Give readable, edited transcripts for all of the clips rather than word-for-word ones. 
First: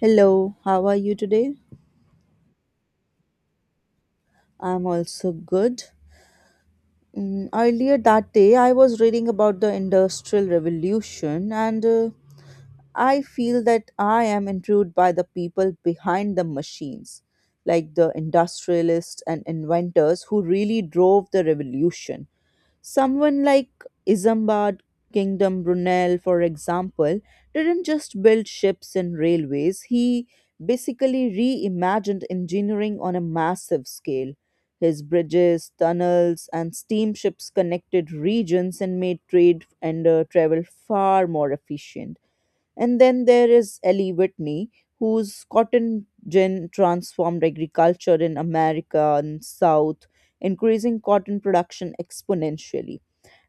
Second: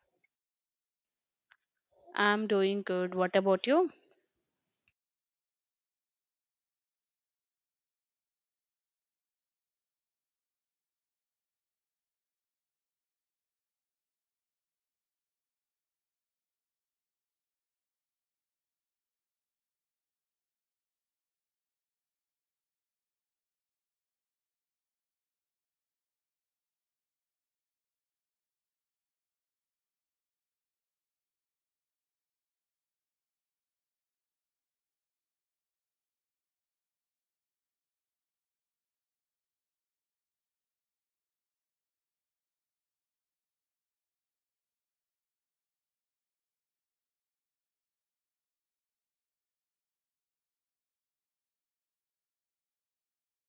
Hello, how are you today? I'm doing good. What about you? I'm also good. Earlier that day, I was reading about the Industrial Revolution, and I feel that I am intrigued by the people behind the machines, like the industrialists and inventors who really drove the revolution. Someone like Isambard Kingdom Brunel, for example, didn't just build ships and railways, he basically reimagined engineering on a massive scale. His bridges, tunnels, and steamships connected regions and made trade and travel far more efficient. And then there is Ellie Whitney, whose cotton gin transformed agriculture in America and South, increasing cotton production exponentially.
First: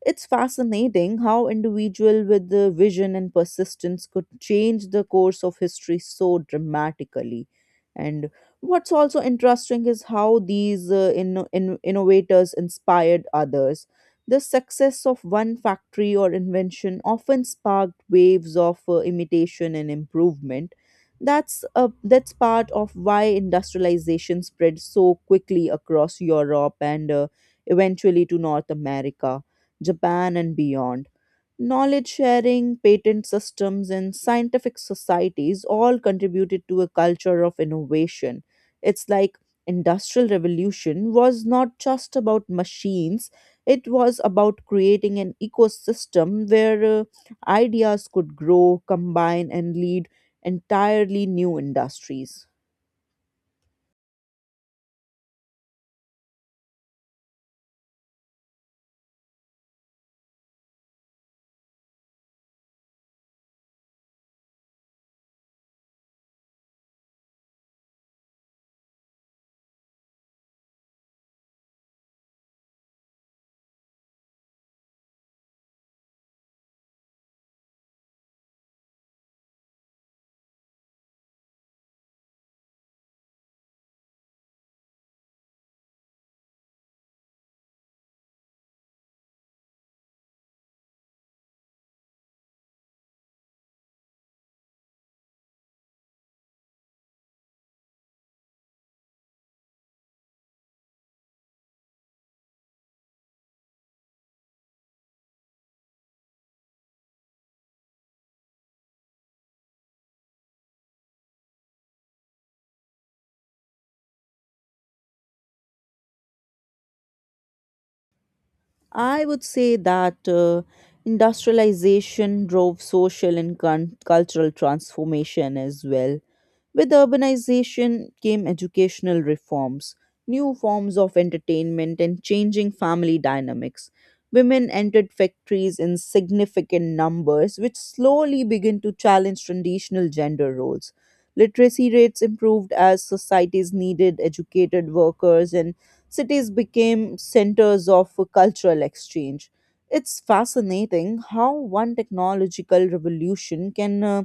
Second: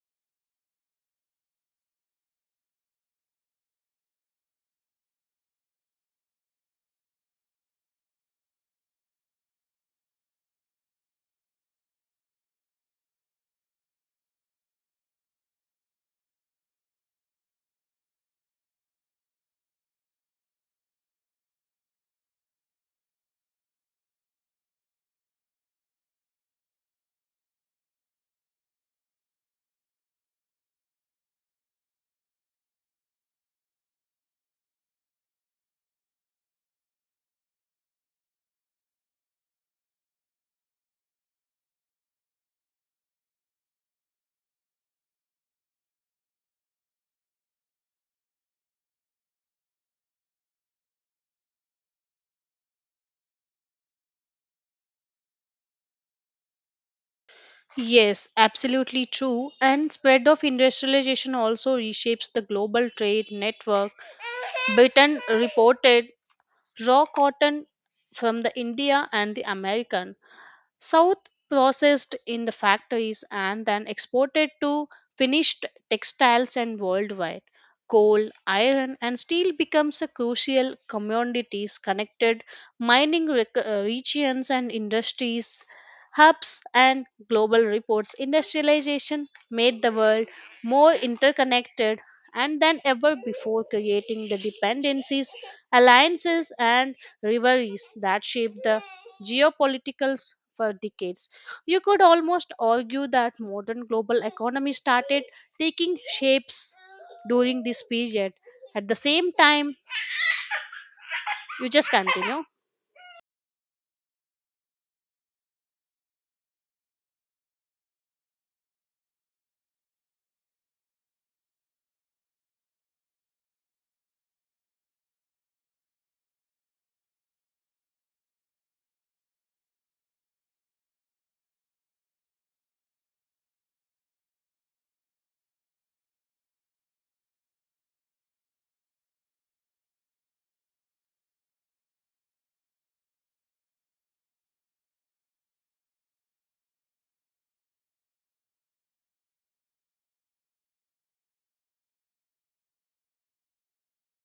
It's fascinating how individual with the vision and persistence could change the course of history so dramatically. And what's also interesting is how these innovators inspired others the success of one factory or invention often sparked waves of imitation and improvement. That's part of why industrialization spread so quickly across Europe and eventually to North America, Japan, and beyond. Knowledge sharing, patent systems, and scientific societies all contributed to a culture of innovation. It's like industrial revolution was not just about machines it was about creating an ecosystem where ideas could grow, combine, and lead entirely new industries. Yes, absolutely true. And spread of industrialization also reshapes the global trade network. Britain reported raw cotton from the India and the American. South processed in the factories and then exported to finished textiles and worldwide. Coal, iron, and steel becomes a crucial commodities connected mining regions and industries hubs and global reports. Industrialization made the world more interconnected and than ever before, creating the dependencies, alliances, and rivalries that shape the geopoliticals for decades. You could almost argue that modern global economy started taking shapes during this period. At the same time, you just continue. I would say that industrialization drove social and cultural transformation as well. With urbanization came educational reforms, new forms of entertainment, and changing family dynamics. Women entered factories in significant numbers, which slowly began to challenge traditional gender roles. Literacy rates improved as societies needed educated workers, and cities became centers of cultural exchange. It's fascinating how one technological revolution can uh,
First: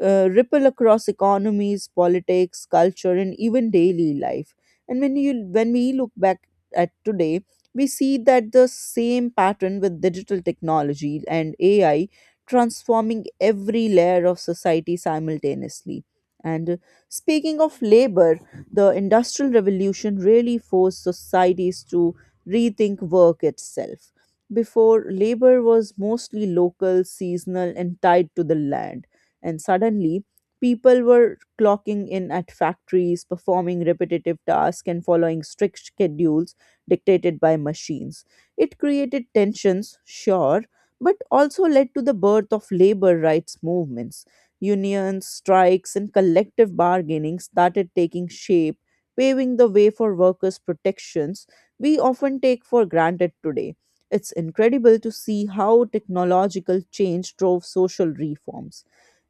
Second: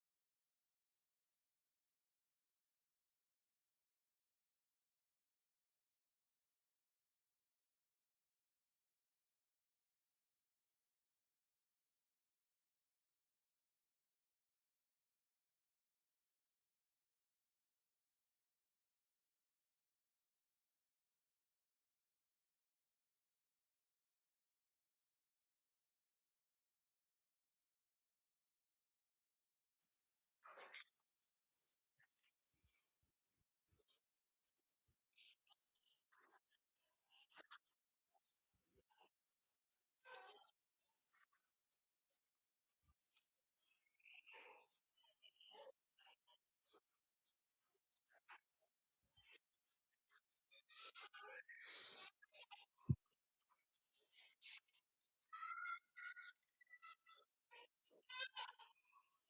uh, ripple across economies, politics, culture, and even daily life. And when we look back at today, we see that the same pattern with digital technology and AI transforming every layer of society simultaneously. And Speaking of labor, the Industrial Revolution really forced societies to rethink work itself. Before, labor was mostly local, seasonal, and tied to the land and suddenly, people were clocking in at factories, performing repetitive tasks, and following strict schedules dictated by machines. It created tensions, sure, but also led to the birth of labor rights movements. Unions, strikes, and collective bargaining started taking shape, paving the way for workers' protections we often take for granted today. It's incredible to see how technological change drove social reforms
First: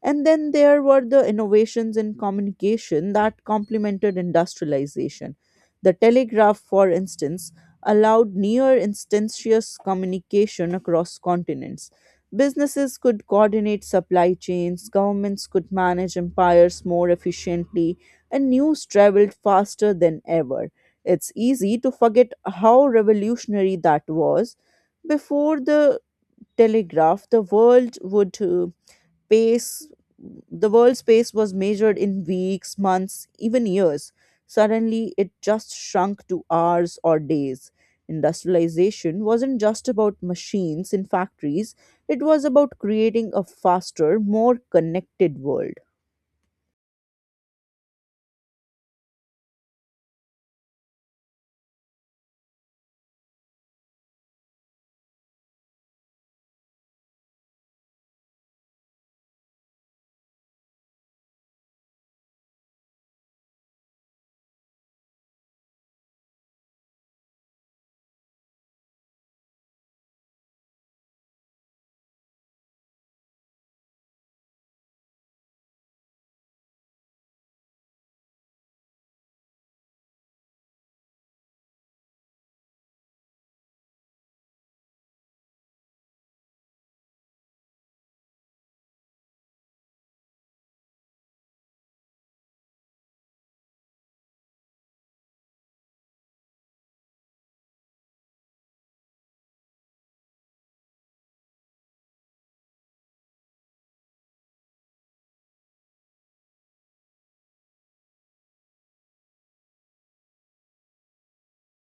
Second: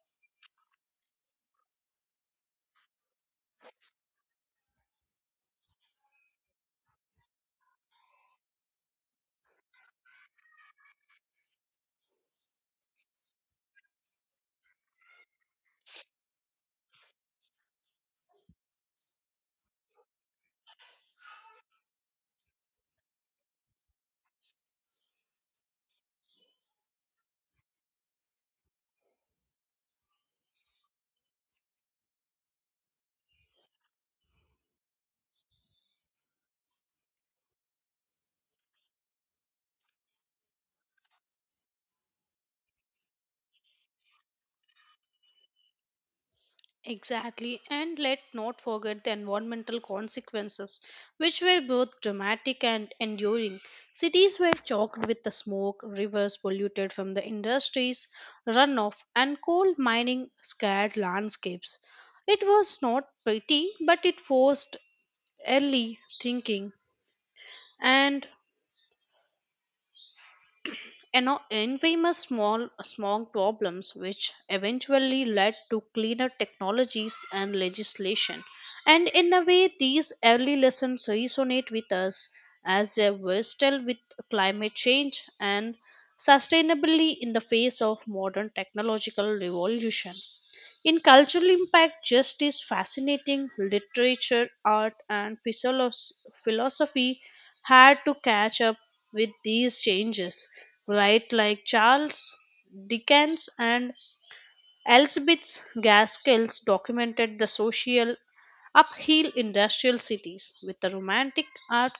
and then there were the innovations in communication that complemented industrialization. The telegraph, for instance, allowed near instantaneous communication across continents. Businesses could coordinate supply chains, governments could manage empires more efficiently, and news traveled faster than ever. It's easy to forget how revolutionary that was. Before the telegraph, pace the world's pace was measured in weeks months even years suddenly it just shrunk to hours or days industrialization wasn't just about machines in factories it was about creating a faster more connected world. Exactly, and let not forget the environmental consequences, which were both dramatic and enduring. Cities were choked with the smoke, rivers polluted from the industries, runoff, and coal mining scarred landscapes. It was not pretty, but it forced early thinking and now infamous small smog problems, which eventually led to cleaner technologies and legislation, and in a way these early lessons resonate with us as we were still with climate change and sustainably in the face of modern technological revolution in cultural impact, just is fascinating. Literature, art, and philosophy had to catch up with these changes, right? Like Charles Dickens and Elizabeth Gaskell's documented the social uphill industrial cities with the romantic art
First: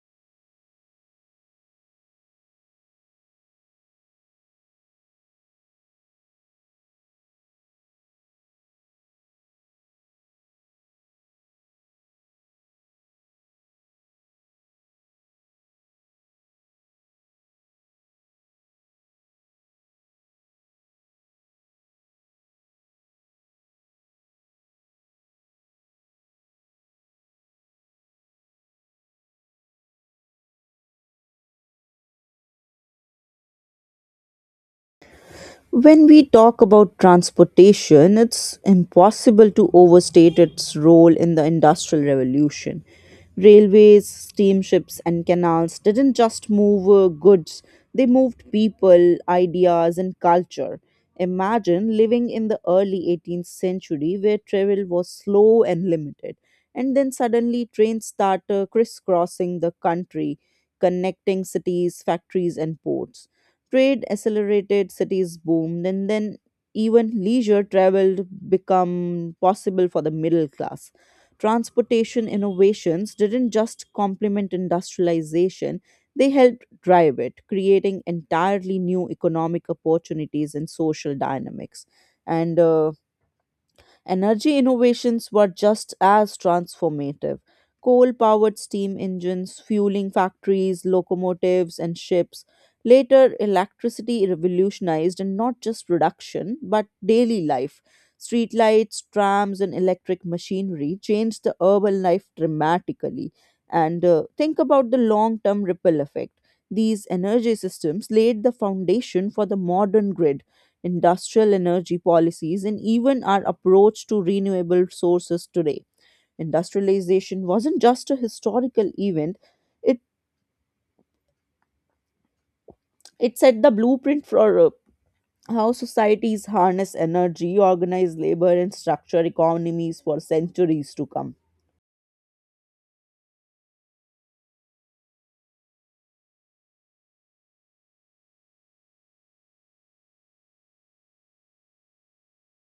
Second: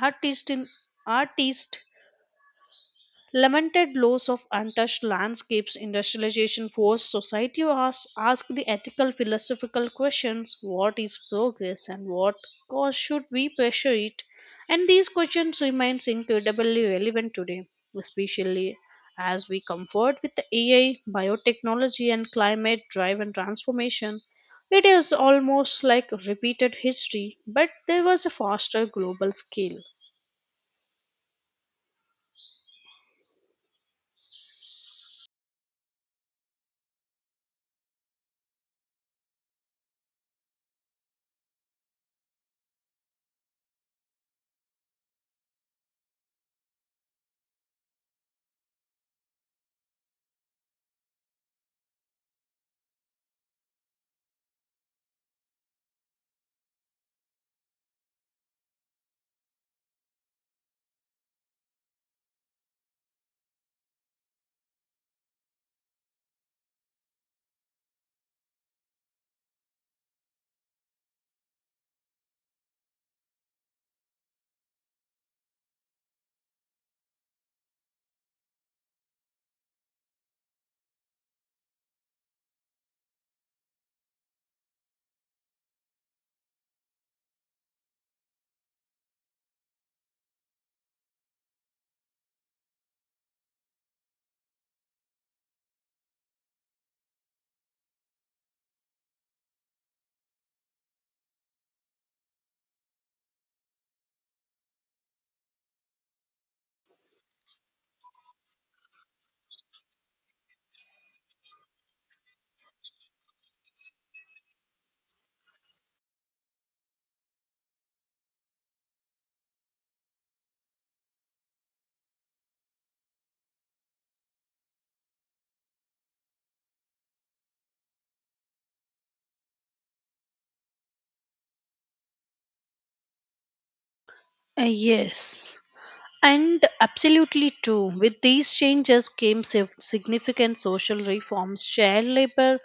artist in artist lamented loss of untouched landscapes industrialization forced society to ask the ethical philosophical questions, what is progress and what cause should we pressure it, and these questions remains incredibly relevant today, especially as we comfort with the AI biotechnology and climate driven transformation. It is almost like repeated history, but there was a faster global scale. When we talk about transportation, it's impossible to overstate its role in the Industrial Revolution. Railways, steamships, and canals didn't just move goods, they moved people, ideas, and culture. Imagine living in the early 18th century where travel was slow and limited, and then suddenly trains start crisscrossing the country, connecting cities, factories, and ports. Trade accelerated, cities boomed, and then even leisure travel become possible for the middle class. Transportation innovations didn't just complement industrialization, they helped drive it, creating entirely new economic opportunities and social dynamics. And Energy innovations were just as transformative. Coal powered steam engines, fueling factories, locomotives, and ships. Later, electricity revolutionized and not just production, but daily life. Streetlights, trams, and electric machinery changed the urban life dramatically. And Think about the long term ripple effect. These energy systems laid the foundation for the modern grid industrial energy policies, and even our approach to renewable sources today. Industrialization wasn't just a historical event, it, it set the blueprint for how societies harness energy, organize labor, and structure economies for centuries to come. Yes. And absolutely true. With these changes came significant social reforms, child labor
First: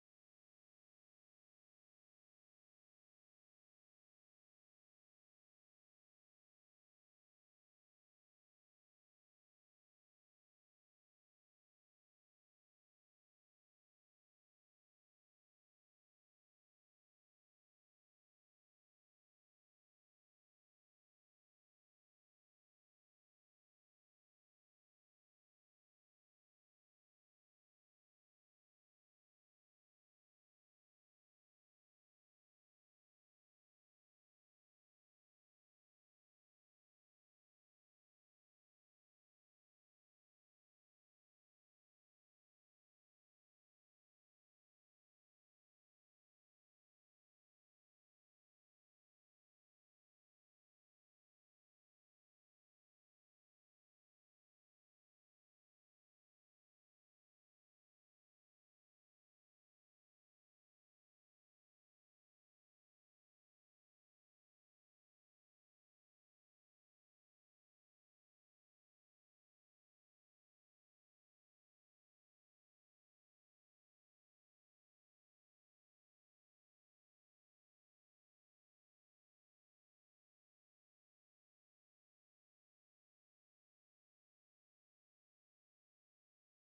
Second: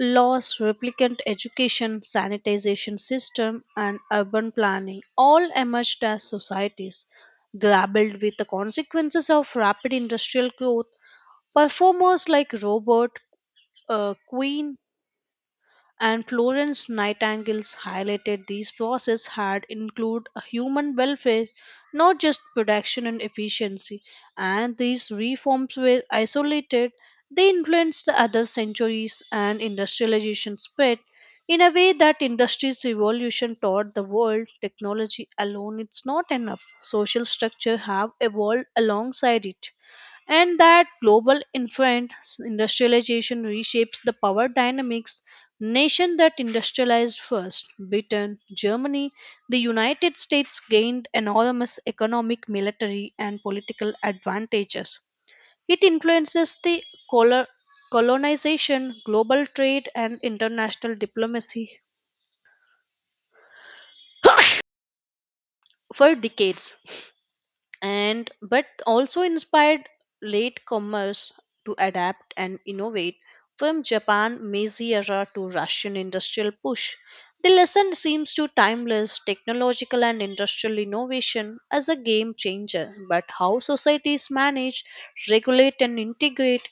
laws, replicant education, sanitization system, and urban planning all emerged as societies. Grappled with the consequences of rapid industrial growth, performers like Robert Queen and Florence Nightingale's highlighted these bosses had include a human welfare, not just production and efficiency. And these reforms were isolated; they influenced the other centuries and industrialization spread in a way that industry's evolution taught the world technology alone it's not enough social structure have evolved alongside it and that global infant industrialization reshapes the power dynamics nation that industrialized first Britain, Germany, the United States gained enormous economic military and political advantages. It influences the colo- colonization, global trade, and international diplomacy for decades and but also inspired late commerce to adapt and innovate from Japan Meiji era to Russian industrial push. The lesson seems to timeless technological and industrial innovation as a game changer, but how societies manage, regulate, and integrate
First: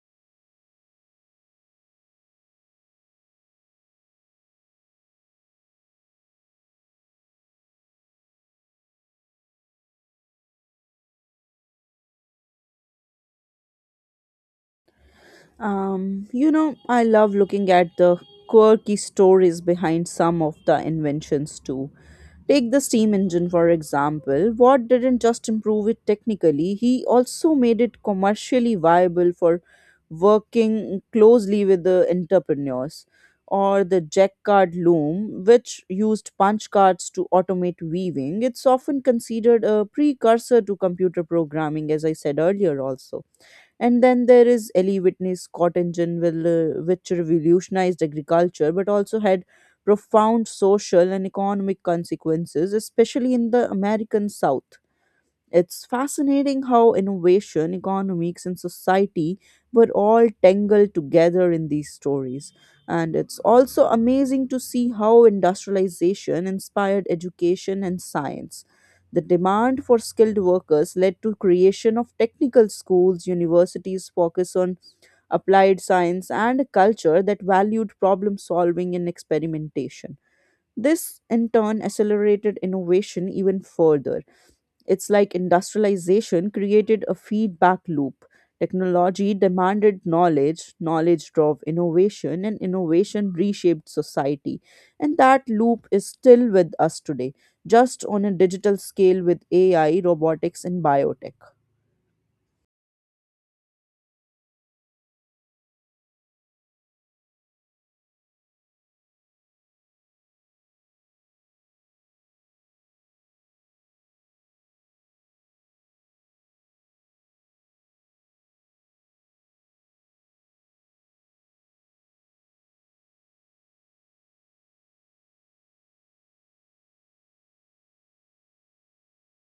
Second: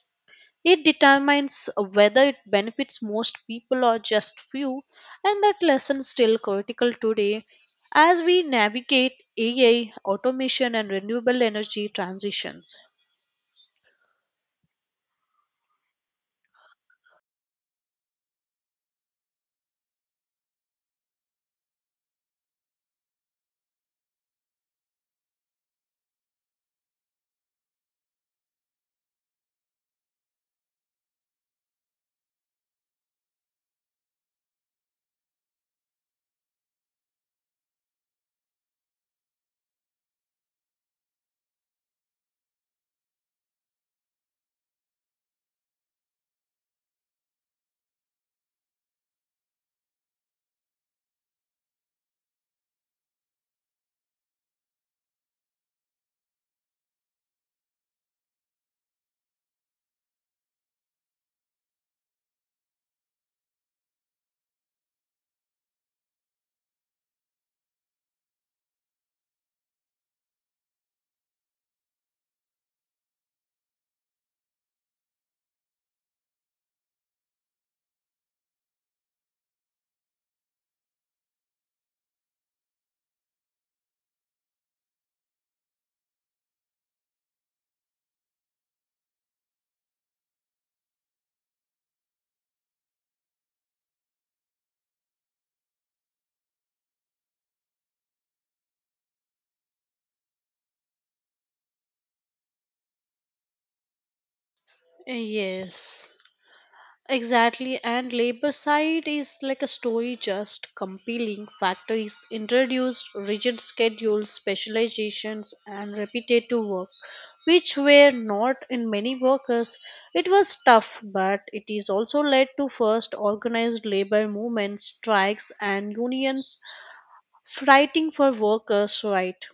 it determines whether it benefits most people or just few, and that lesson still critical today as we navigate AI, automation, and renewable energy transitions. I love looking at the quirky stories behind some of the inventions too. Take the steam engine, for example. Watt didn't just improve it technically, he also made it commercially viable for working closely with the entrepreneurs. Or the jack card loom, which used punch cards to automate weaving. It's often considered a precursor to computer programming, as I said earlier, also. And then there is Ellie Whitney's Scott engine, which revolutionized agriculture but also had profound social and economic consequences, especially in the American South. It's fascinating how innovation, economics, and society were all tangled together in these stories. And it's also amazing to see how industrialization inspired education and science. The demand for skilled workers led to creation of technical schools, universities focus on applied science, and a culture that valued problem solving and experimentation. This, in turn, accelerated innovation even further. It's like industrialization created a feedback loop. Technology demanded knowledge, knowledge drove innovation, and innovation reshaped society. And that loop is still with us today, just on a digital scale with AI, robotics, and biotech. Yes. Exactly, and labor side is like a story just compelling. Factories introduced rigid schedules, specializations, and repetitive work, which were not in many workers. It was tough, but it is also led to first organized labor movements, strikes, and unions fighting for workers' rights.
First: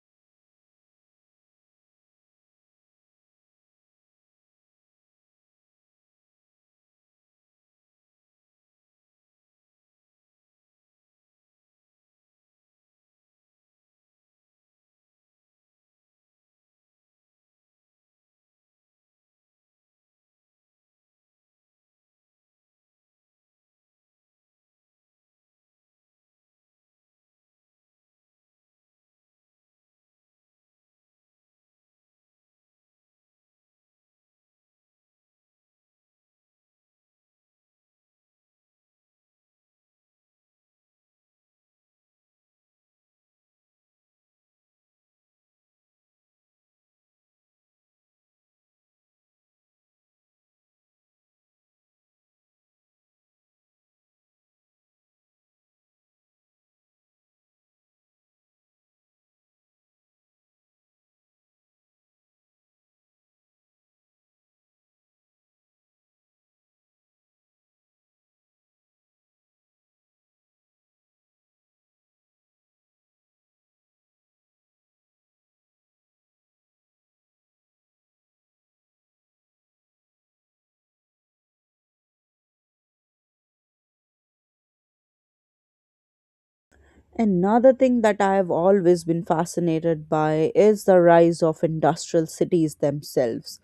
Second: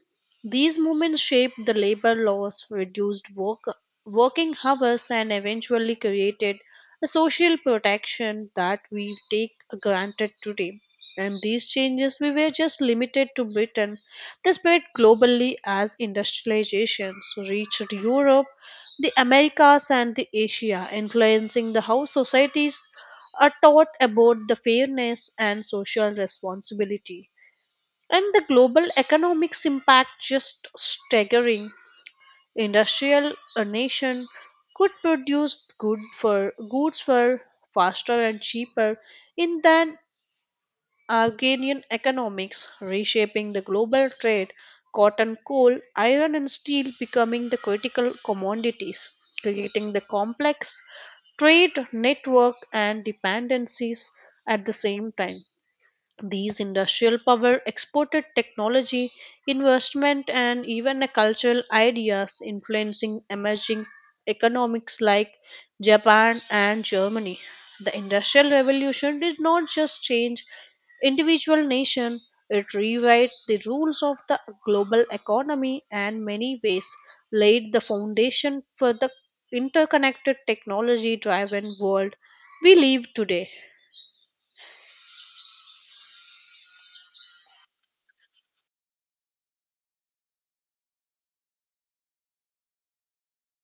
These movements shaped the labor laws, reduced work, working hours, and eventually created a social protection that we take granted today. And these changes we were just limited to Britain. They spread globally as industrialization so reached Europe, the Americas, and the Asia, influencing the how societies are taught about the fairness and social responsibility and the global economics impact just staggering industrial a nation could produce good for goods for faster and cheaper in than Argenian economics reshaping the global trade, cotton, coal, iron, and steel becoming the critical commodities, creating the complex trade network and dependencies. At the same time, these industrial power exported technology, investment, and even a cultural ideas influencing emerging economics like Japan and Germany. The Industrial Revolution did not just change individual nation, it rewrote the rules of the global economy and many ways laid the foundation for the interconnected technology driven world we live today. Another thing that I have always been fascinated by is the rise of industrial cities themselves.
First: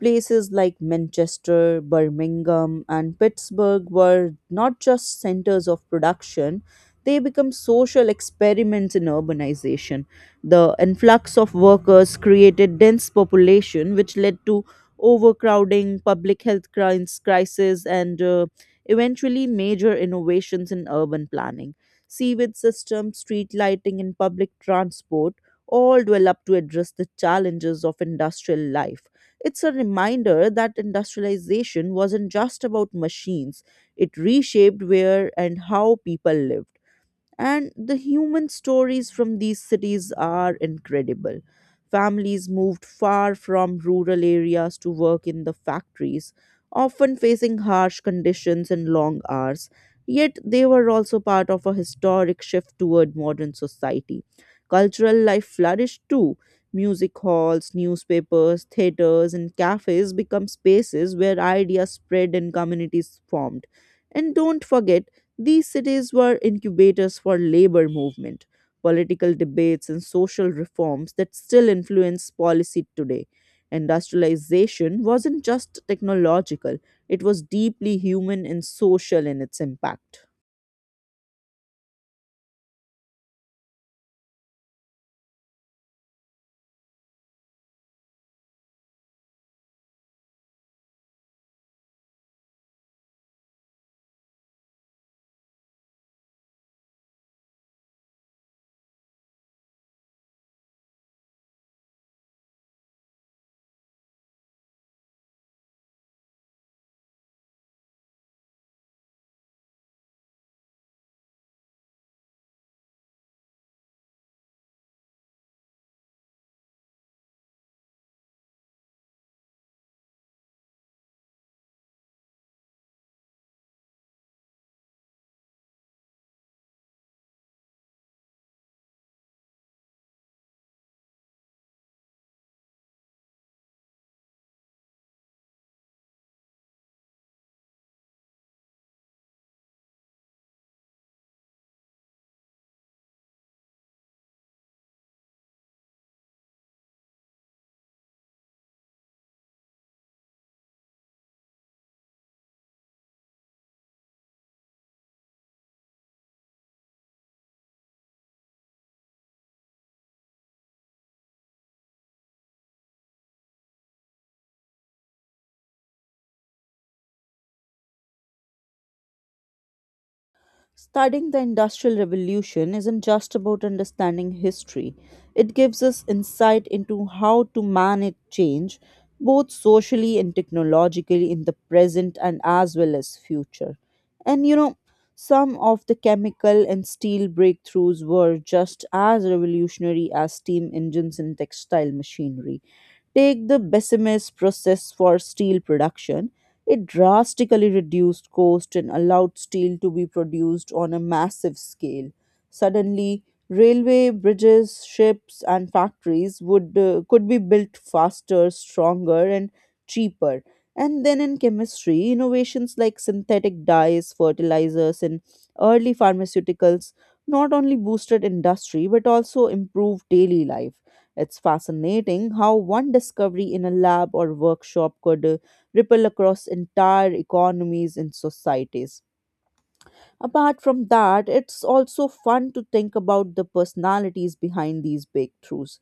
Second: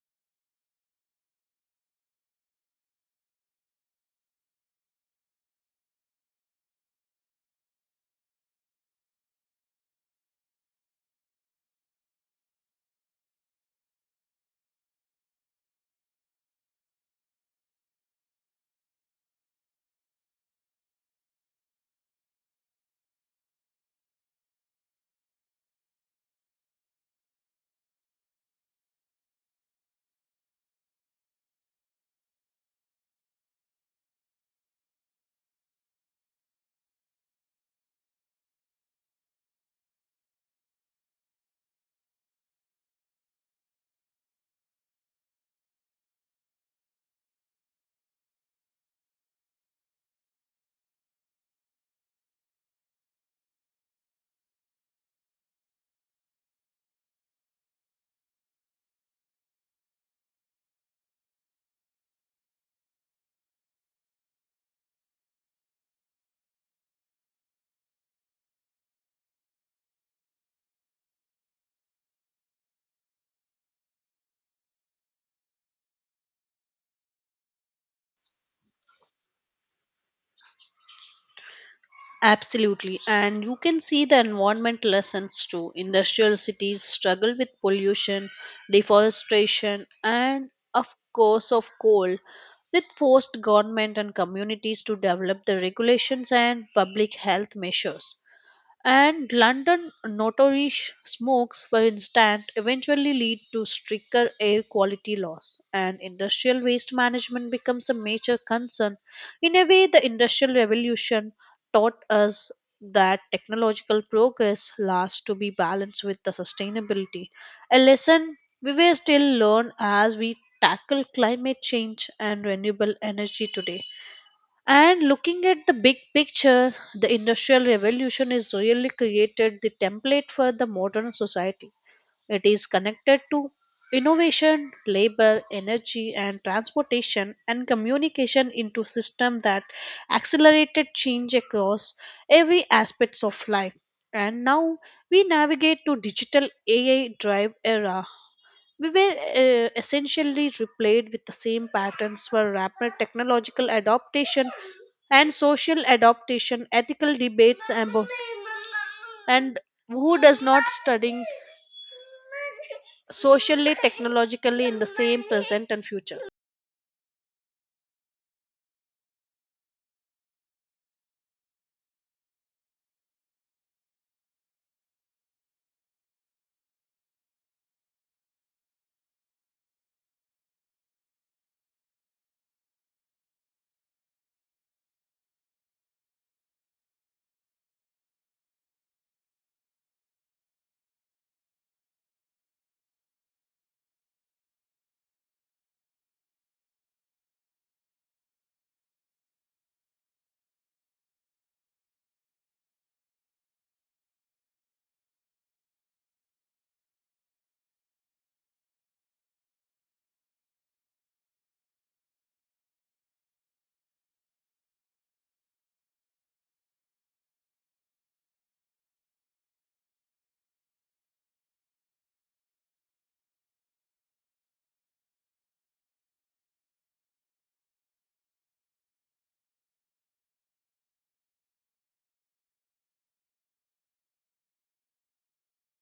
Places like Manchester, Birmingham, and Pittsburgh were not just centers of production, they become social experiments in urbanization. The influx of workers created dense population, which led to overcrowding, public health crisis, and eventually major innovations in urban planning. Sewage systems, street lighting, and public transport all developed to address the challenges of industrial life. It's a reminder that industrialization wasn't just about machines, it reshaped where and how people live. And the human stories from these cities are incredible. Families moved far from rural areas to work in the factories, often facing harsh conditions and long hours. Yet they were also part of a historic shift toward modern society. Cultural life flourished too. Music halls, newspapers, theaters, and cafes become spaces where ideas spread and communities formed. And don't forget, these cities were incubators for labor movement, political debates and social reforms that still influence policy today. Industrialization wasn't just technological, it was deeply human and social in its impact. Absolutely. And you can see the environment lessons too. Industrial cities struggle with pollution, deforestation, and of course of coal, with forced government and communities to develop the regulations and public health measures. And London notorious smokes, for instance, eventually lead to stricter air quality laws, and industrial waste management becomes a major concern. In a way, the Industrial Revolution taught us that technological progress lasts to be balanced with the sustainability. A lesson we will still learn as we tackle climate change and renewable energy today. And looking at the big picture, the Industrial Revolution is really created the template for the modern society. It is connected to innovation, labor, energy, and transportation and communication into system that accelerated change across every aspects of life. And now we navigate to digital AI drive era, we were essentially replayed with the same patterns for rapid technological adaptation and social adaptation, ethical debates about and who does not studying socially, technologically in the same present and future. Studying the Industrial Revolution isn't just about understanding history. It gives us insight into how to manage change, both socially and technologically, in the present and as well as future. And you know, some of the chemical and steel breakthroughs were just as revolutionary as steam engines and textile machinery. Take the Bessemer process for steel production. It drastically reduced cost and allowed steel to be produced on a massive scale. Suddenly, railway, bridges, ships, and factories would could be built faster, stronger, and cheaper and then in chemistry, innovations like synthetic dyes, fertilizers, and early pharmaceuticals not only boosted industry but also improved daily life. It's fascinating how one discovery in a lab or workshop could ripple across entire economies and societies. Apart from that, it's also fun to think about the personalities behind these breakthroughs.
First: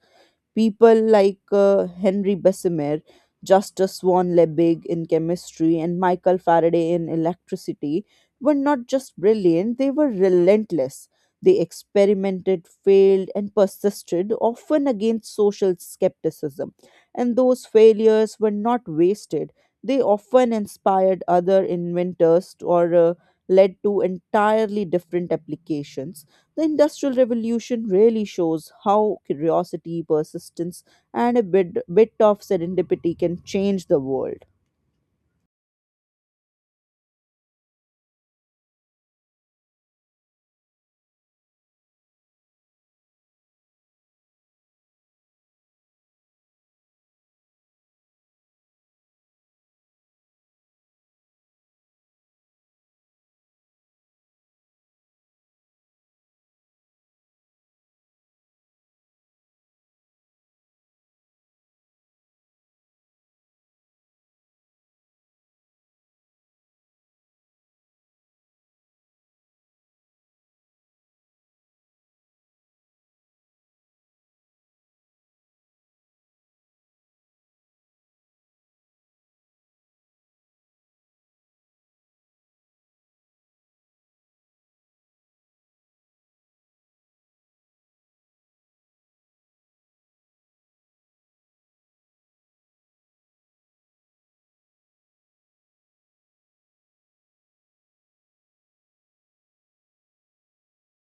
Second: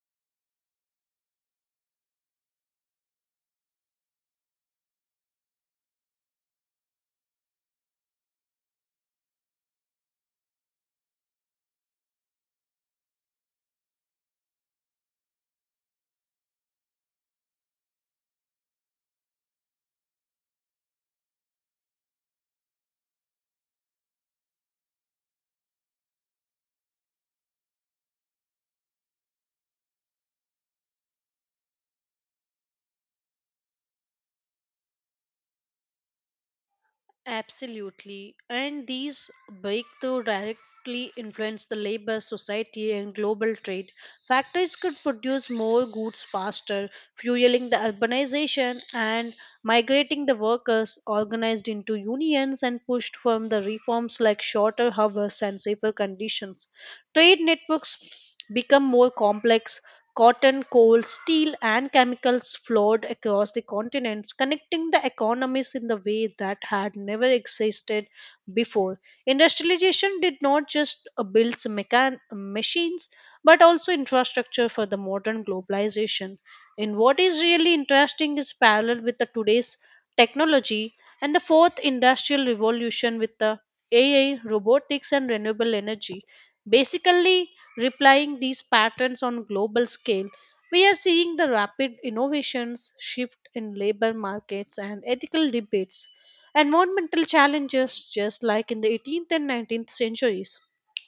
People like Henry Bessemer, Justus Swan Liebig in chemistry, and Michael Faraday in electricity were not just brilliant, they were relentless. They experimented, failed, and persisted, often against social skepticism. And those failures were not wasted. They often inspired other inventors or led to entirely different applications the Industrial Revolution really shows how curiosity, persistence, and a bit of serendipity can change the world. Absolutely. And these breakthrough directly influence the labor, society, and global trade. Factories could produce more goods faster, fueling the urbanization and migrating the workers organized into unions and pushed for the reforms like shorter hours and safer conditions. Trade networks become more complex. Cotton, coal, steel, and chemicals flowed across the continents, connecting the economies in the way that had never existed before. Industrialization did not just build some machines, but also infrastructure for the modern globalization. And what is really interesting is parallel with the today's technology and the fourth industrial revolution with the AI, robotics, and renewable energy. Basically, replying these patterns on global scale, we are seeing the rapid innovations, shift in labor markets, and ethical debates environmental challenges, just like in the 18th and 19th centuries,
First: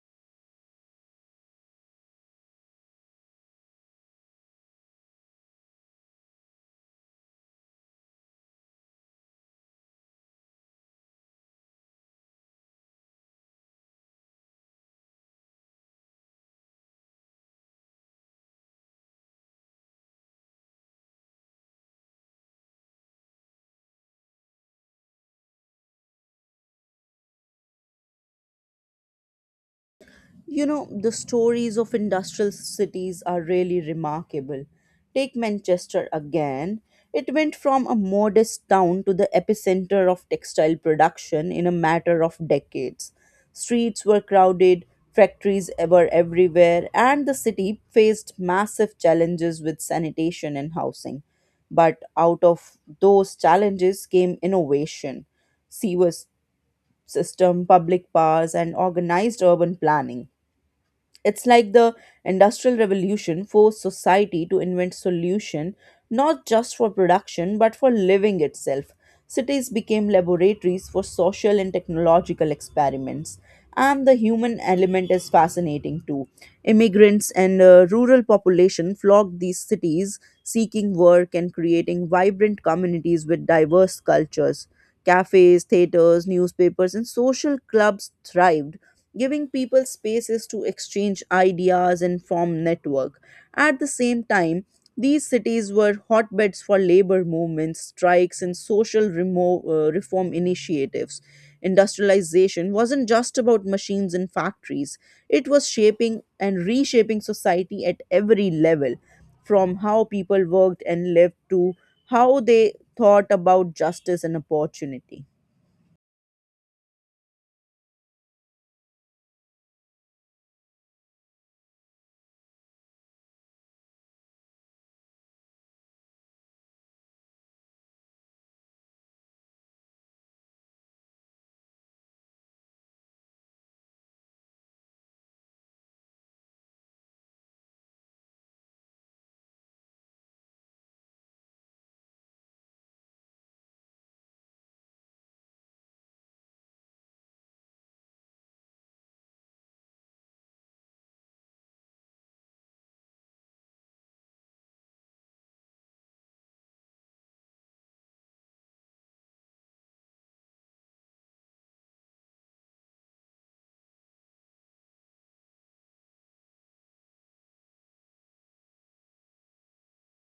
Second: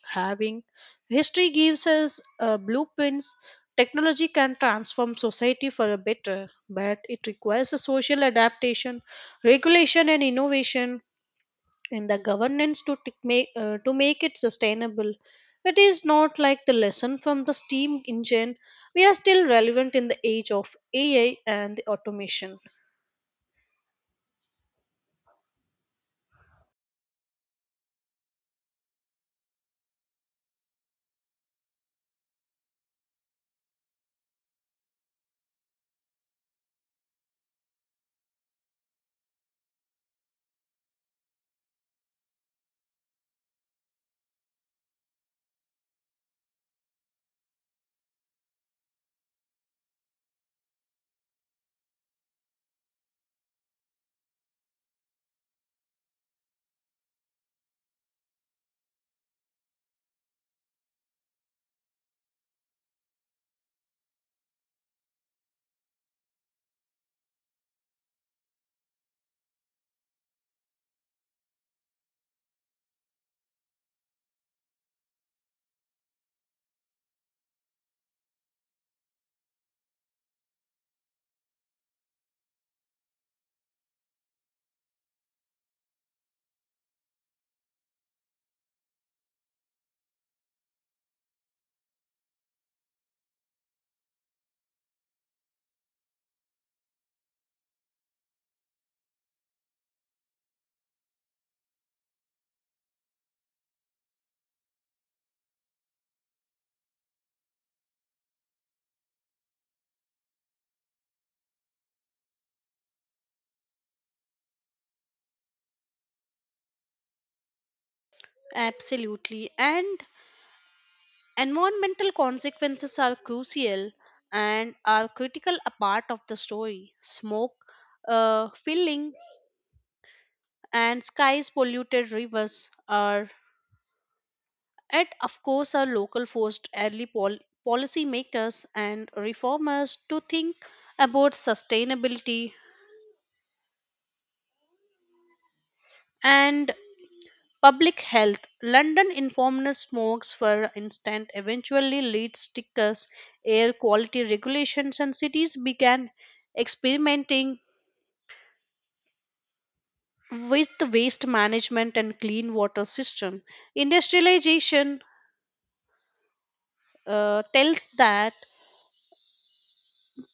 having history gives us blueprints. Technology can transform society for a better, but it requires a social adaptation, regulation, and innovation in the governance to tic- make to make it sustainable. It is not like the lesson from the steam engine. We are still relevant in the age of AI and the automation. You know, the stories of industrial cities are really remarkable. Take Manchester again. It went from a modest town to the epicenter of textile production in a matter of decades. Streets were crowded, factories were everywhere, and the city faced massive challenges with sanitation and housing. But out of those challenges came innovation, sewer system, public powers, and organized urban planning it's like the Industrial Revolution forced society to invent solution not just for production but for living itself. Cities became laboratories for social and technological experiments. And the human element is fascinating too. Immigrants and rural population flocked these cities seeking work and creating vibrant communities with diverse cultures. Cafes, theaters, newspapers, and social clubs thrived giving people spaces to exchange ideas and form network. At the same time, these cities were hotbeds for labor movements, strikes, and social reform initiatives. Industrialization wasn't just about machines and factories, it was shaping and reshaping society at every level, from how people worked and lived to how they thought about justice and opportunity. Absolutely. And environmental consequences are crucial and are critical a part of the story. Smoke, filling, and skies polluted rivers are, and of course, are local forced early policymakers and reformers to think about sustainability and public health. London informed smokes, for instance, eventually lead stickers, air quality regulations, and cities began experimenting with the waste management and clean water system industrialization tells that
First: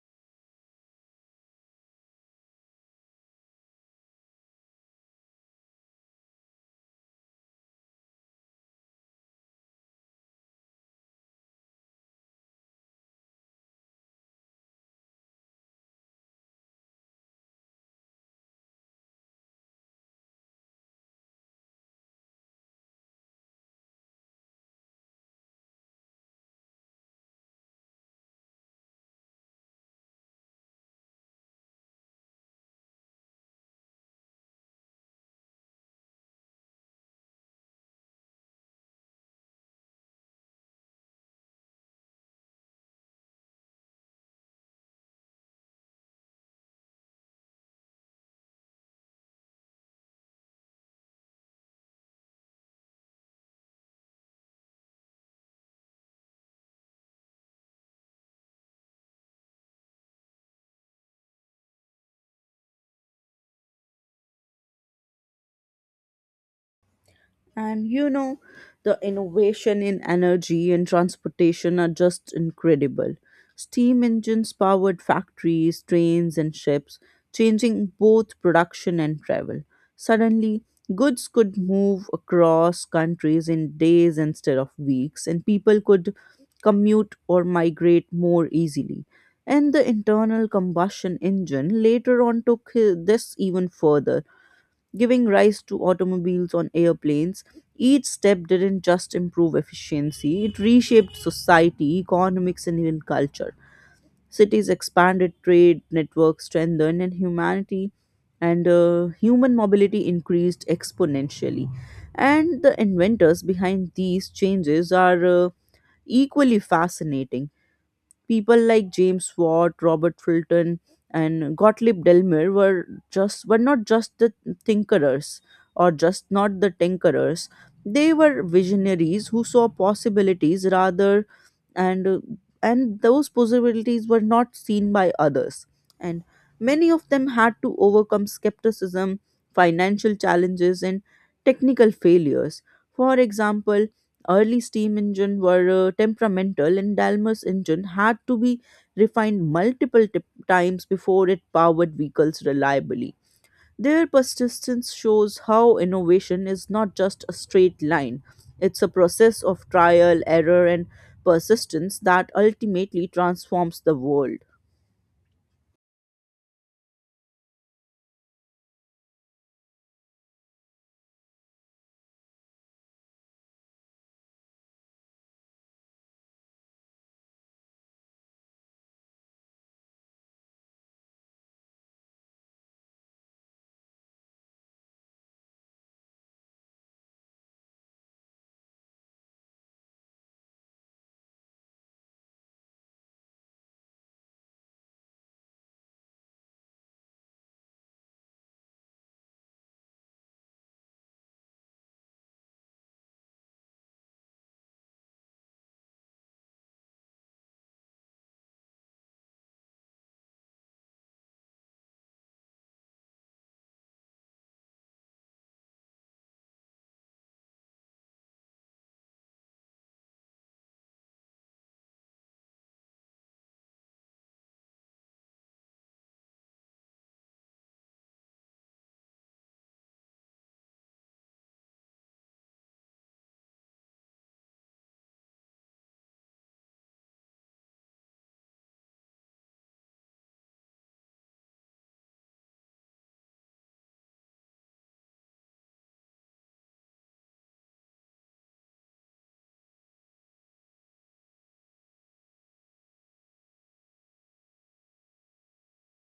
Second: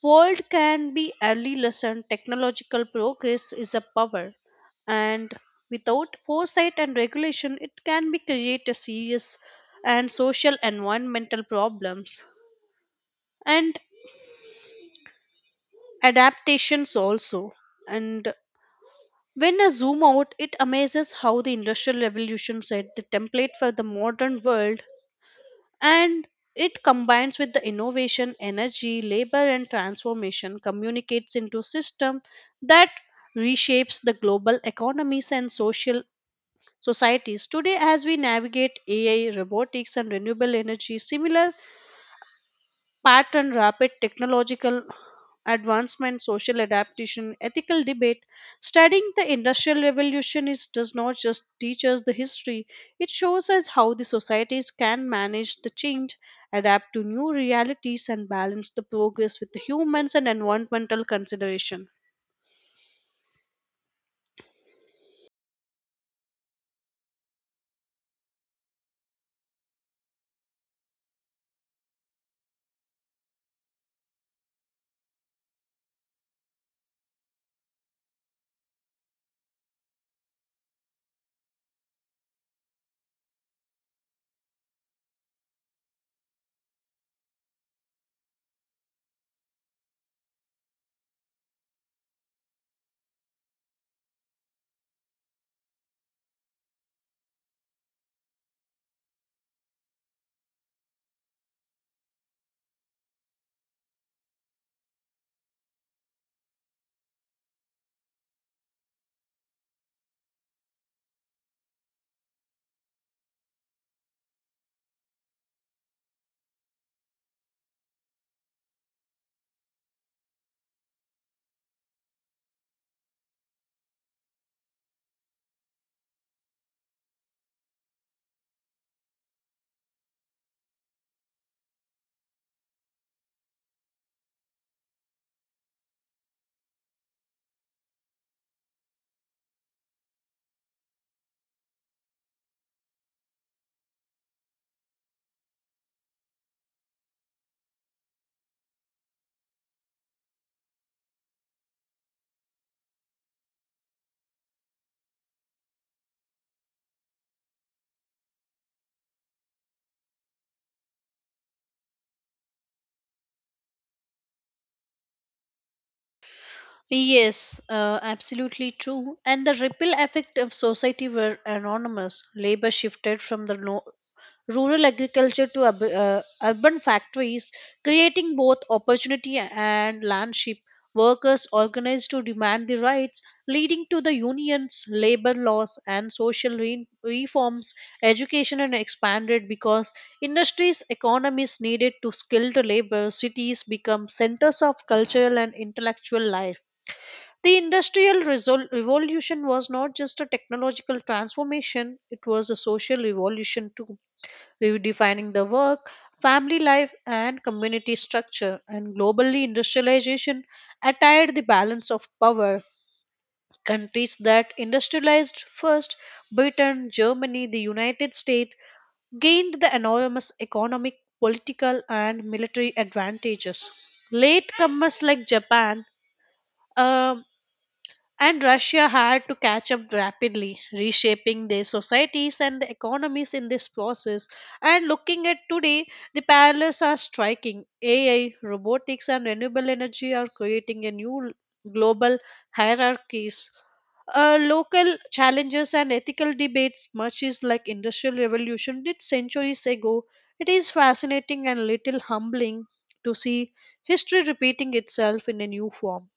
world can be early lesson technological progress is a power, and without foresight and regulation it can be create a serious and social environmental problems and adaptations also and when I zoom out it amazes how the industrial revolution set the template for the modern world and it combines with the innovation energy labor and transformation communicates into system that reshapes the global economies and social societies today as we navigate AI robotics and renewable energy similar packed and rapid technological advancement, social adaptation, ethical debate. Studying the Industrial Revolution is, does not just teach us the history, it shows us how the societies can manage the change, adapt to new realities, and balance the progress with the humans and environmental consideration. And you know, the innovation in energy and transportation are just incredible. Steam engines powered factories, trains, and ships, changing both production and travel. Suddenly, goods could move across countries in days instead of weeks, and people could commute or migrate more easily. And the internal combustion engine later on took this even further giving rise to automobiles on airplanes. Each step didn't just improve efficiency, it reshaped society, economics, and even culture. Cities expanded, trade networks strengthened, and humanity and human mobility increased exponentially. And the inventors behind these changes are equally fascinating. People like James Watt, Robert Fulton, and Gottlieb Delmer were just were not just the tinkerers or just not the tinkerers. They were visionaries who saw possibilities rather and uh, and those possibilities were not seen by others, and many of them had to overcome skepticism, financial challenges, and technical failures. For example, early steam engine were temperamental, and dalmas engine had to be refined multiple tip times before it powered vehicles reliably. Their persistence shows how innovation is not just a straight line, it's a process of trial, error, and persistence that ultimately transforms the world. Yes, absolutely true. And the ripple effect of society were enormous. Labor shifted from the rural agriculture to urban factories, creating both opportunity and landship. Workers organized to demand the rights, leading to the unions, labor laws, and social reforms. Education and expanded because industries, economies needed to skilled labor. Cities become centers of cultural and intellectual life. The industrial revolution was not just a technological transformation; it was a social revolution too redefining the work, family life, and community structure. And globally, industrialization attired the balance of power. Countries that industrialized first, Britain, Germany, the United States, gained the enormous economic, political, and military advantages. Latecomers like Japan uh, and Russia had to catch up rapidly, reshaping their societies and the economies in this process. And looking at today, the parallels are striking. AI, robotics, and renewable energy are creating a new global hierarchies. Local challenges and ethical debates, much is like industrial revolution did centuries ago. It is fascinating and little humbling to see history repeating itself in a new form.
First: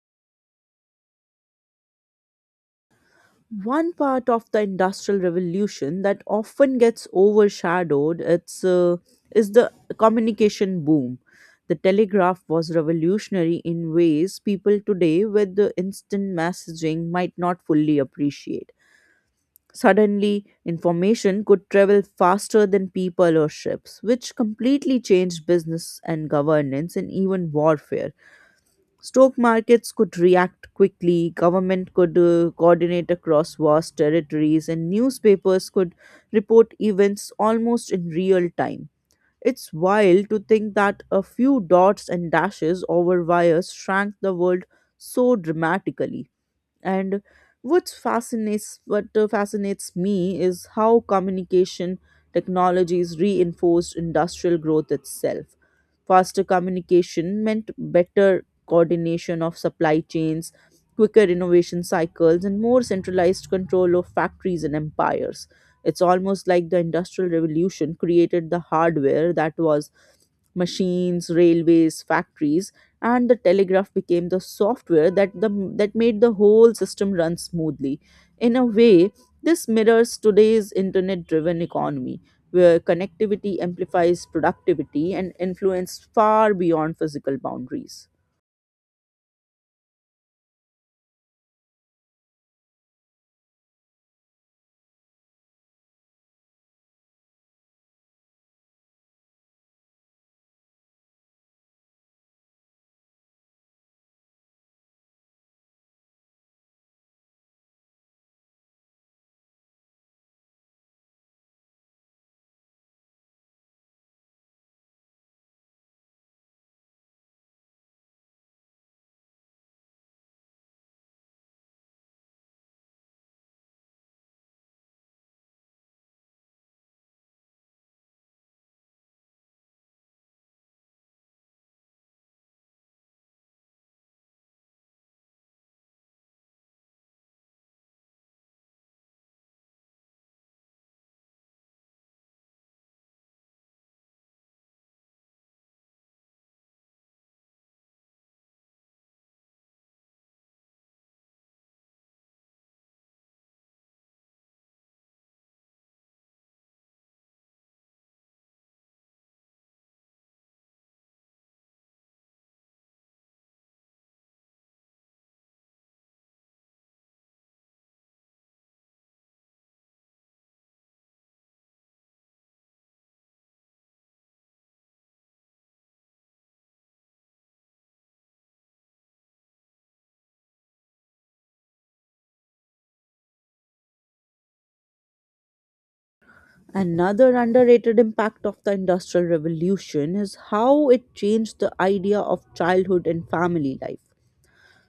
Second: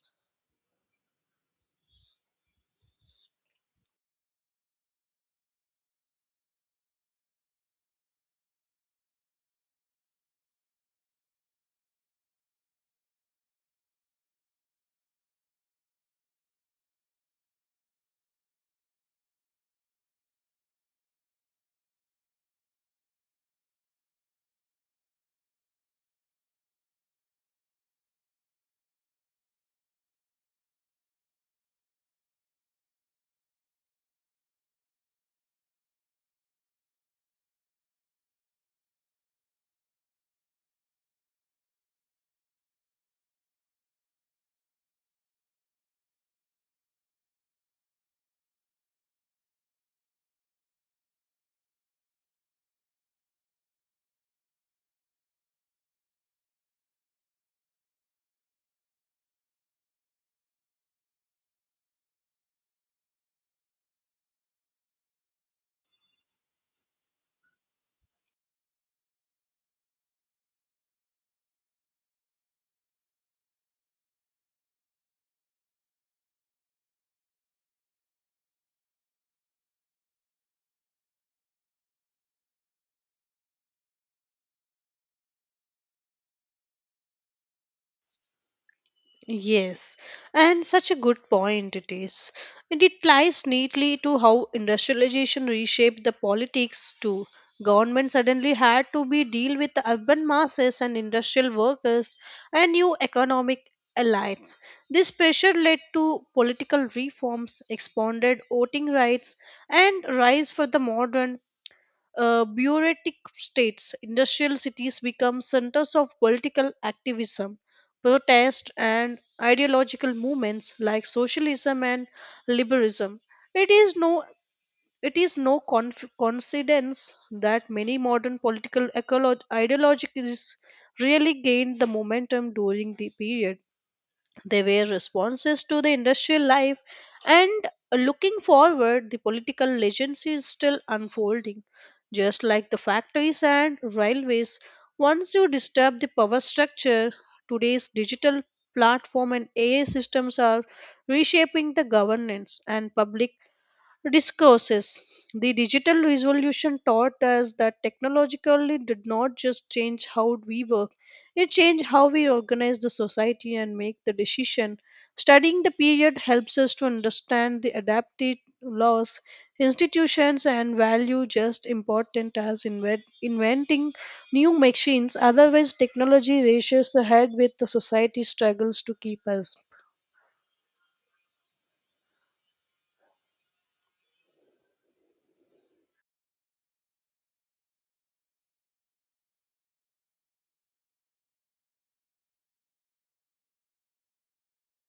One part of the Industrial Revolution that often gets overshadowed is the communication boom. The telegraph was revolutionary in ways people today with the instant messaging might not fully appreciate. Suddenly, information could travel faster than people or ships, which completely changed business and governance and even warfare. Stock markets could react quickly, government could coordinate across vast territories, and newspapers could report events almost in real time. It's wild to think that a few dots and dashes over wires shrank the world so dramatically. And what fascinates me is how communication technologies reinforced industrial growth itself. Faster communication meant better coordination of supply chains, quicker innovation cycles, and more centralized control of factories and empires. It's almost like the Industrial Revolution created the hardware, that was machines, railways, factories, and the telegraph became the software that made the whole system run smoothly. In a way, this mirrors today's internet driven economy, where connectivity amplifies productivity and influence far beyond physical boundaries. Yes, and such a good point it is. And it ties neatly to how industrialization reshaped the politics too. Government suddenly had to be deal with the urban masses and industrial workers and new economic elites. This pressure led to political reforms, expanded voting rights, and rise for the modern bureaucratic states, industrial cities become centers of political activism, protest, and ideological movements like socialism and liberalism. It is no it is no coincidence that many modern political ideologies really gained the momentum during the period. They were responses to the industrial life and looking forward, the political legacy is still unfolding. Just like the factories and railways, once you disturb the power structure, today's digital platform and AI systems are reshaping the governance and public discourses. The digital revolution taught us that technologically did not just change how we work, it changed how we organize the society and make the decision. Studying the period helps us to understand the adapted laws, institutions and value just important as inventing new machines. Otherwise technology races ahead with the society struggles to keep us. Another underrated impact of the Industrial Revolution is how it changed the idea of childhood and family life.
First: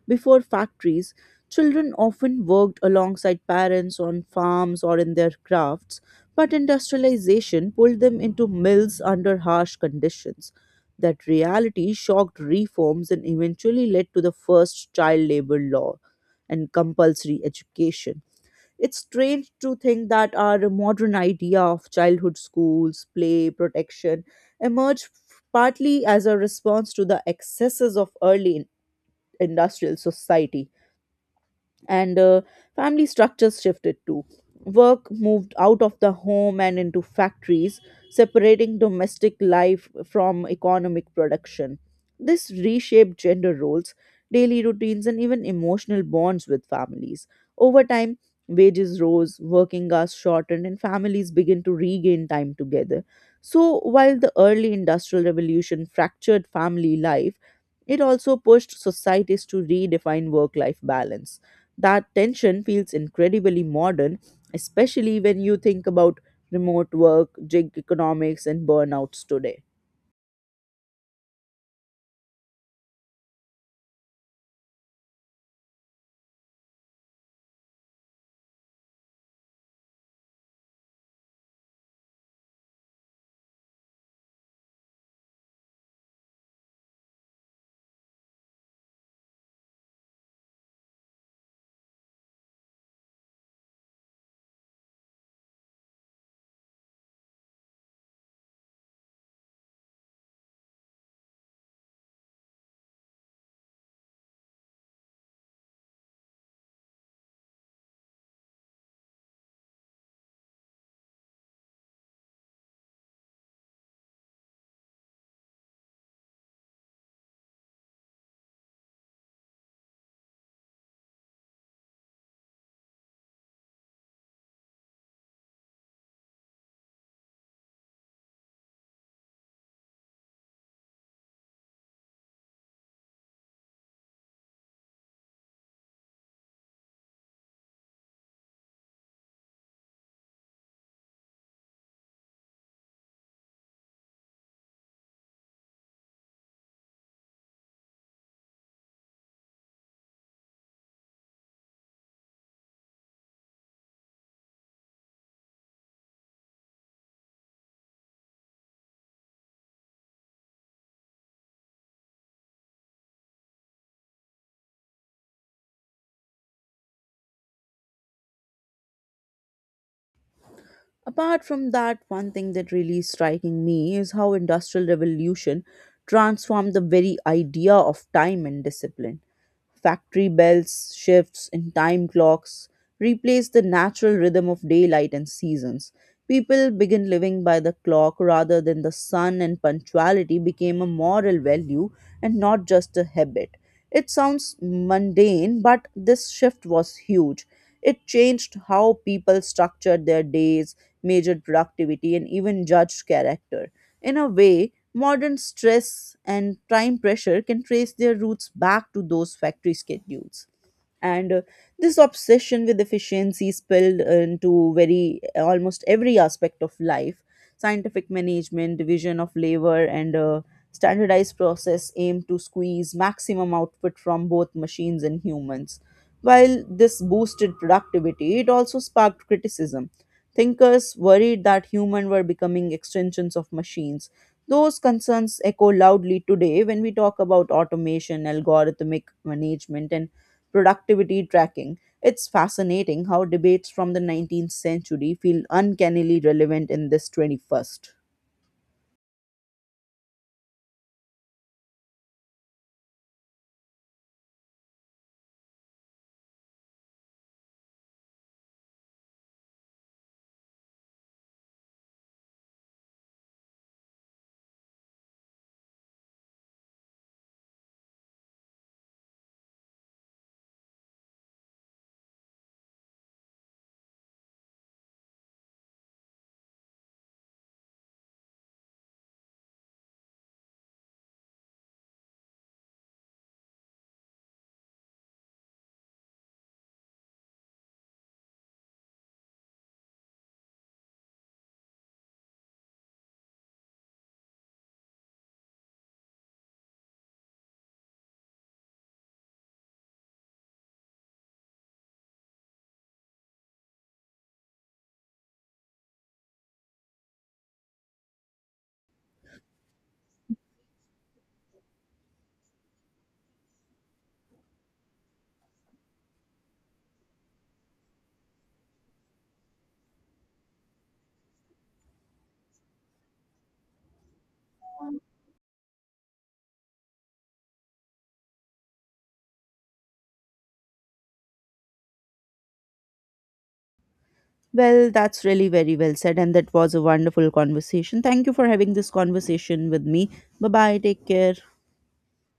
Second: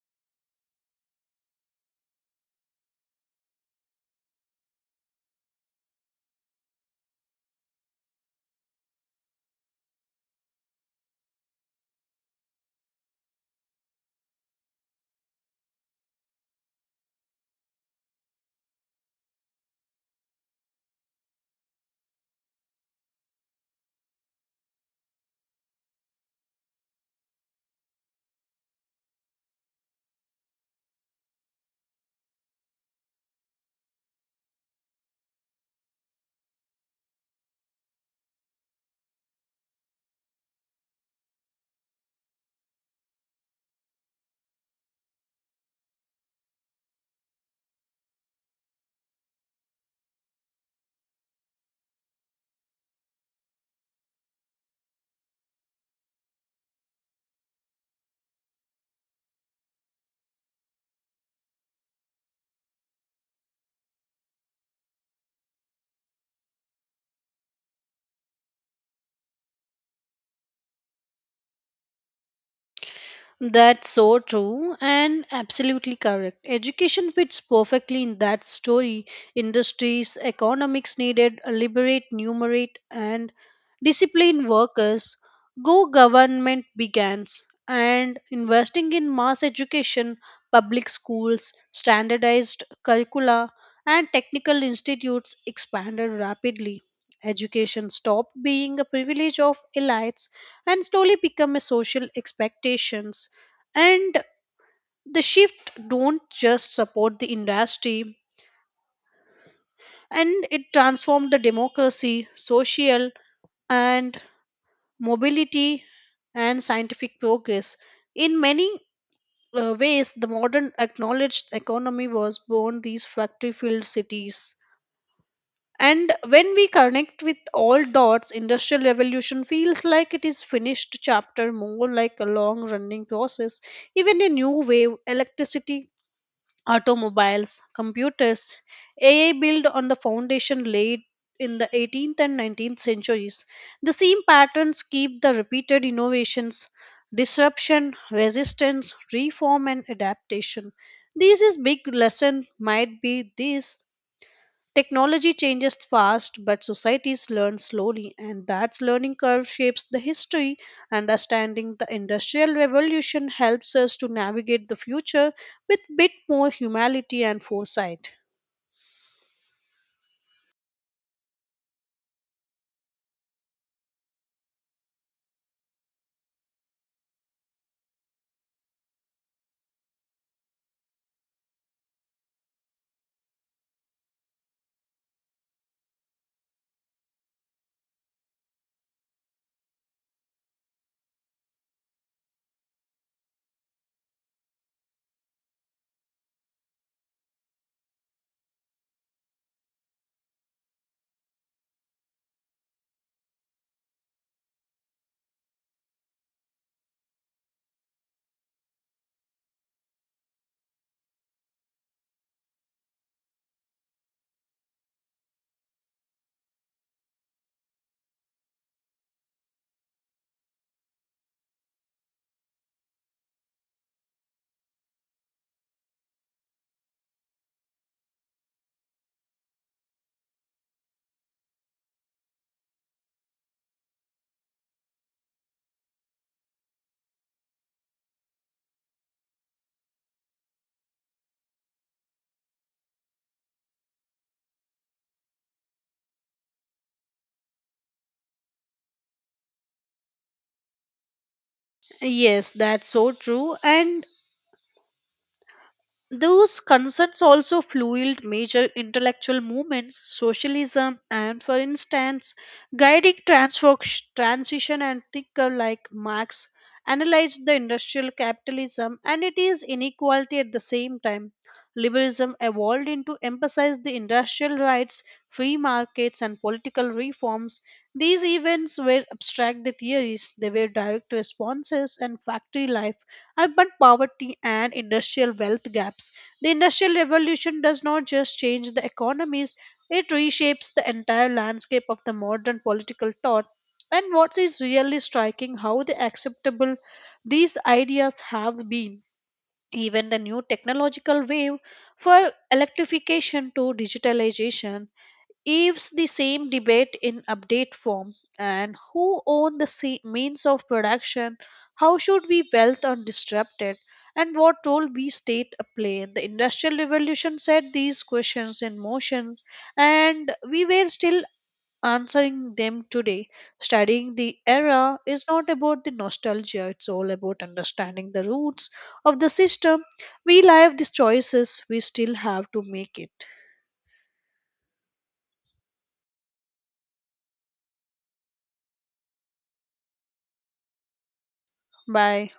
Before factories, children often worked alongside parents on farms or in their crafts, but industrialization pulled them into mills under harsh conditions. That reality shocked reforms and eventually led to the first child labor law and compulsory education. It's strange to think that our modern idea of childhood, schools, play, protection emerged partly as a response to the excesses of early industrial society. And uh, family structures shifted too. Work moved out of the home and into factories, separating domestic life from economic production. This reshaped gender roles, daily routines, and even emotional bonds with families. Over time, wages rose, working hours shortened, and families began to regain time together. So, while the early industrial revolution fractured family life, it also pushed societies to redefine work life balance. That tension feels incredibly modern, especially when you think about remote work, gig economics, and burnouts today. That's so true and absolutely correct. Education fits perfectly in that story. Industries, economics needed, liberate, numerate, and discipline workers. Go government begins and investing in mass education, public schools, standardized curricula, and technical institutes expanded rapidly. Education stopped being a privilege of elites and slowly become a social expectations and the shift don't just support the industry and it transformed the democracy social and mobility and scientific progress in many ways the modern acknowledged economy was born these factory filled cities. And when we connect with all dots, Industrial Revolution feels like it is finished chapter, more like a long running process. Even a new wave, electricity, automobiles, computers, AI built on the foundation laid in the 18th and 19th centuries. The same patterns keep the repeated innovations, disruption, resistance, reform, and adaptation. This is big lesson might be this technology changes fast, but societies learn slowly, and that learning curve shapes the history. Understanding the Industrial Revolution helps us to navigate the future with bit more humanity and foresight. Apart from that, one thing that really is striking me is how industrial revolution transformed the very idea of time and discipline. Factory bells, shifts, and time clocks replace the natural rhythm of daylight and seasons. People begin living by the clock rather than the sun, and punctuality became a moral value and not just a habit. It sounds mundane, but this shift was huge. It changed how people structured their days, measured productivity, and even judged character. In a way, modern stress and time pressure can trace their roots back to those factory schedules. And uh, this obsession with efficiency spilled into very almost every aspect of life. Scientific management, division of labor, and standardized process aim to squeeze maximum output from both machines and humans. While this boosted productivity, it also sparked criticism. Thinkers worried that humans were becoming extensions of machines. Those concerns echo loudly today when we talk about automation, algorithmic management, and productivity tracking. It's fascinating how debates from the 19th century feel uncannily relevant in this 21st. Yes, that's so true. And those concerns also fueled major intellectual movements, socialism, and, for instance, guiding transition and thinker like Marx analyzed the industrial capitalism and its inequality at the same time liberalism evolved into emphasize the industrial rights, free markets, and political reforms. These events were abstract the theories, they were direct responses and factory life, but poverty and industrial wealth gaps. The industrial revolution does not just change the economies, it reshapes the entire landscape of the modern political thought. And what is really striking how the acceptable these ideas have been. Even the new technological wave for electrification to digitalization gives the same debate in update form and who own the means of production, how should we wealth and disrupt it, and what role we state a play. The industrial revolution set these questions in motions and we were still answering them today. Studying the era is not about the nostalgia, it's all about understanding the roots of the system. We live these choices, we still have to make it. Well, that's really very well said, and that was a wonderful conversation. Thank you for having this conversation with me. Bye bye, take care. Bye.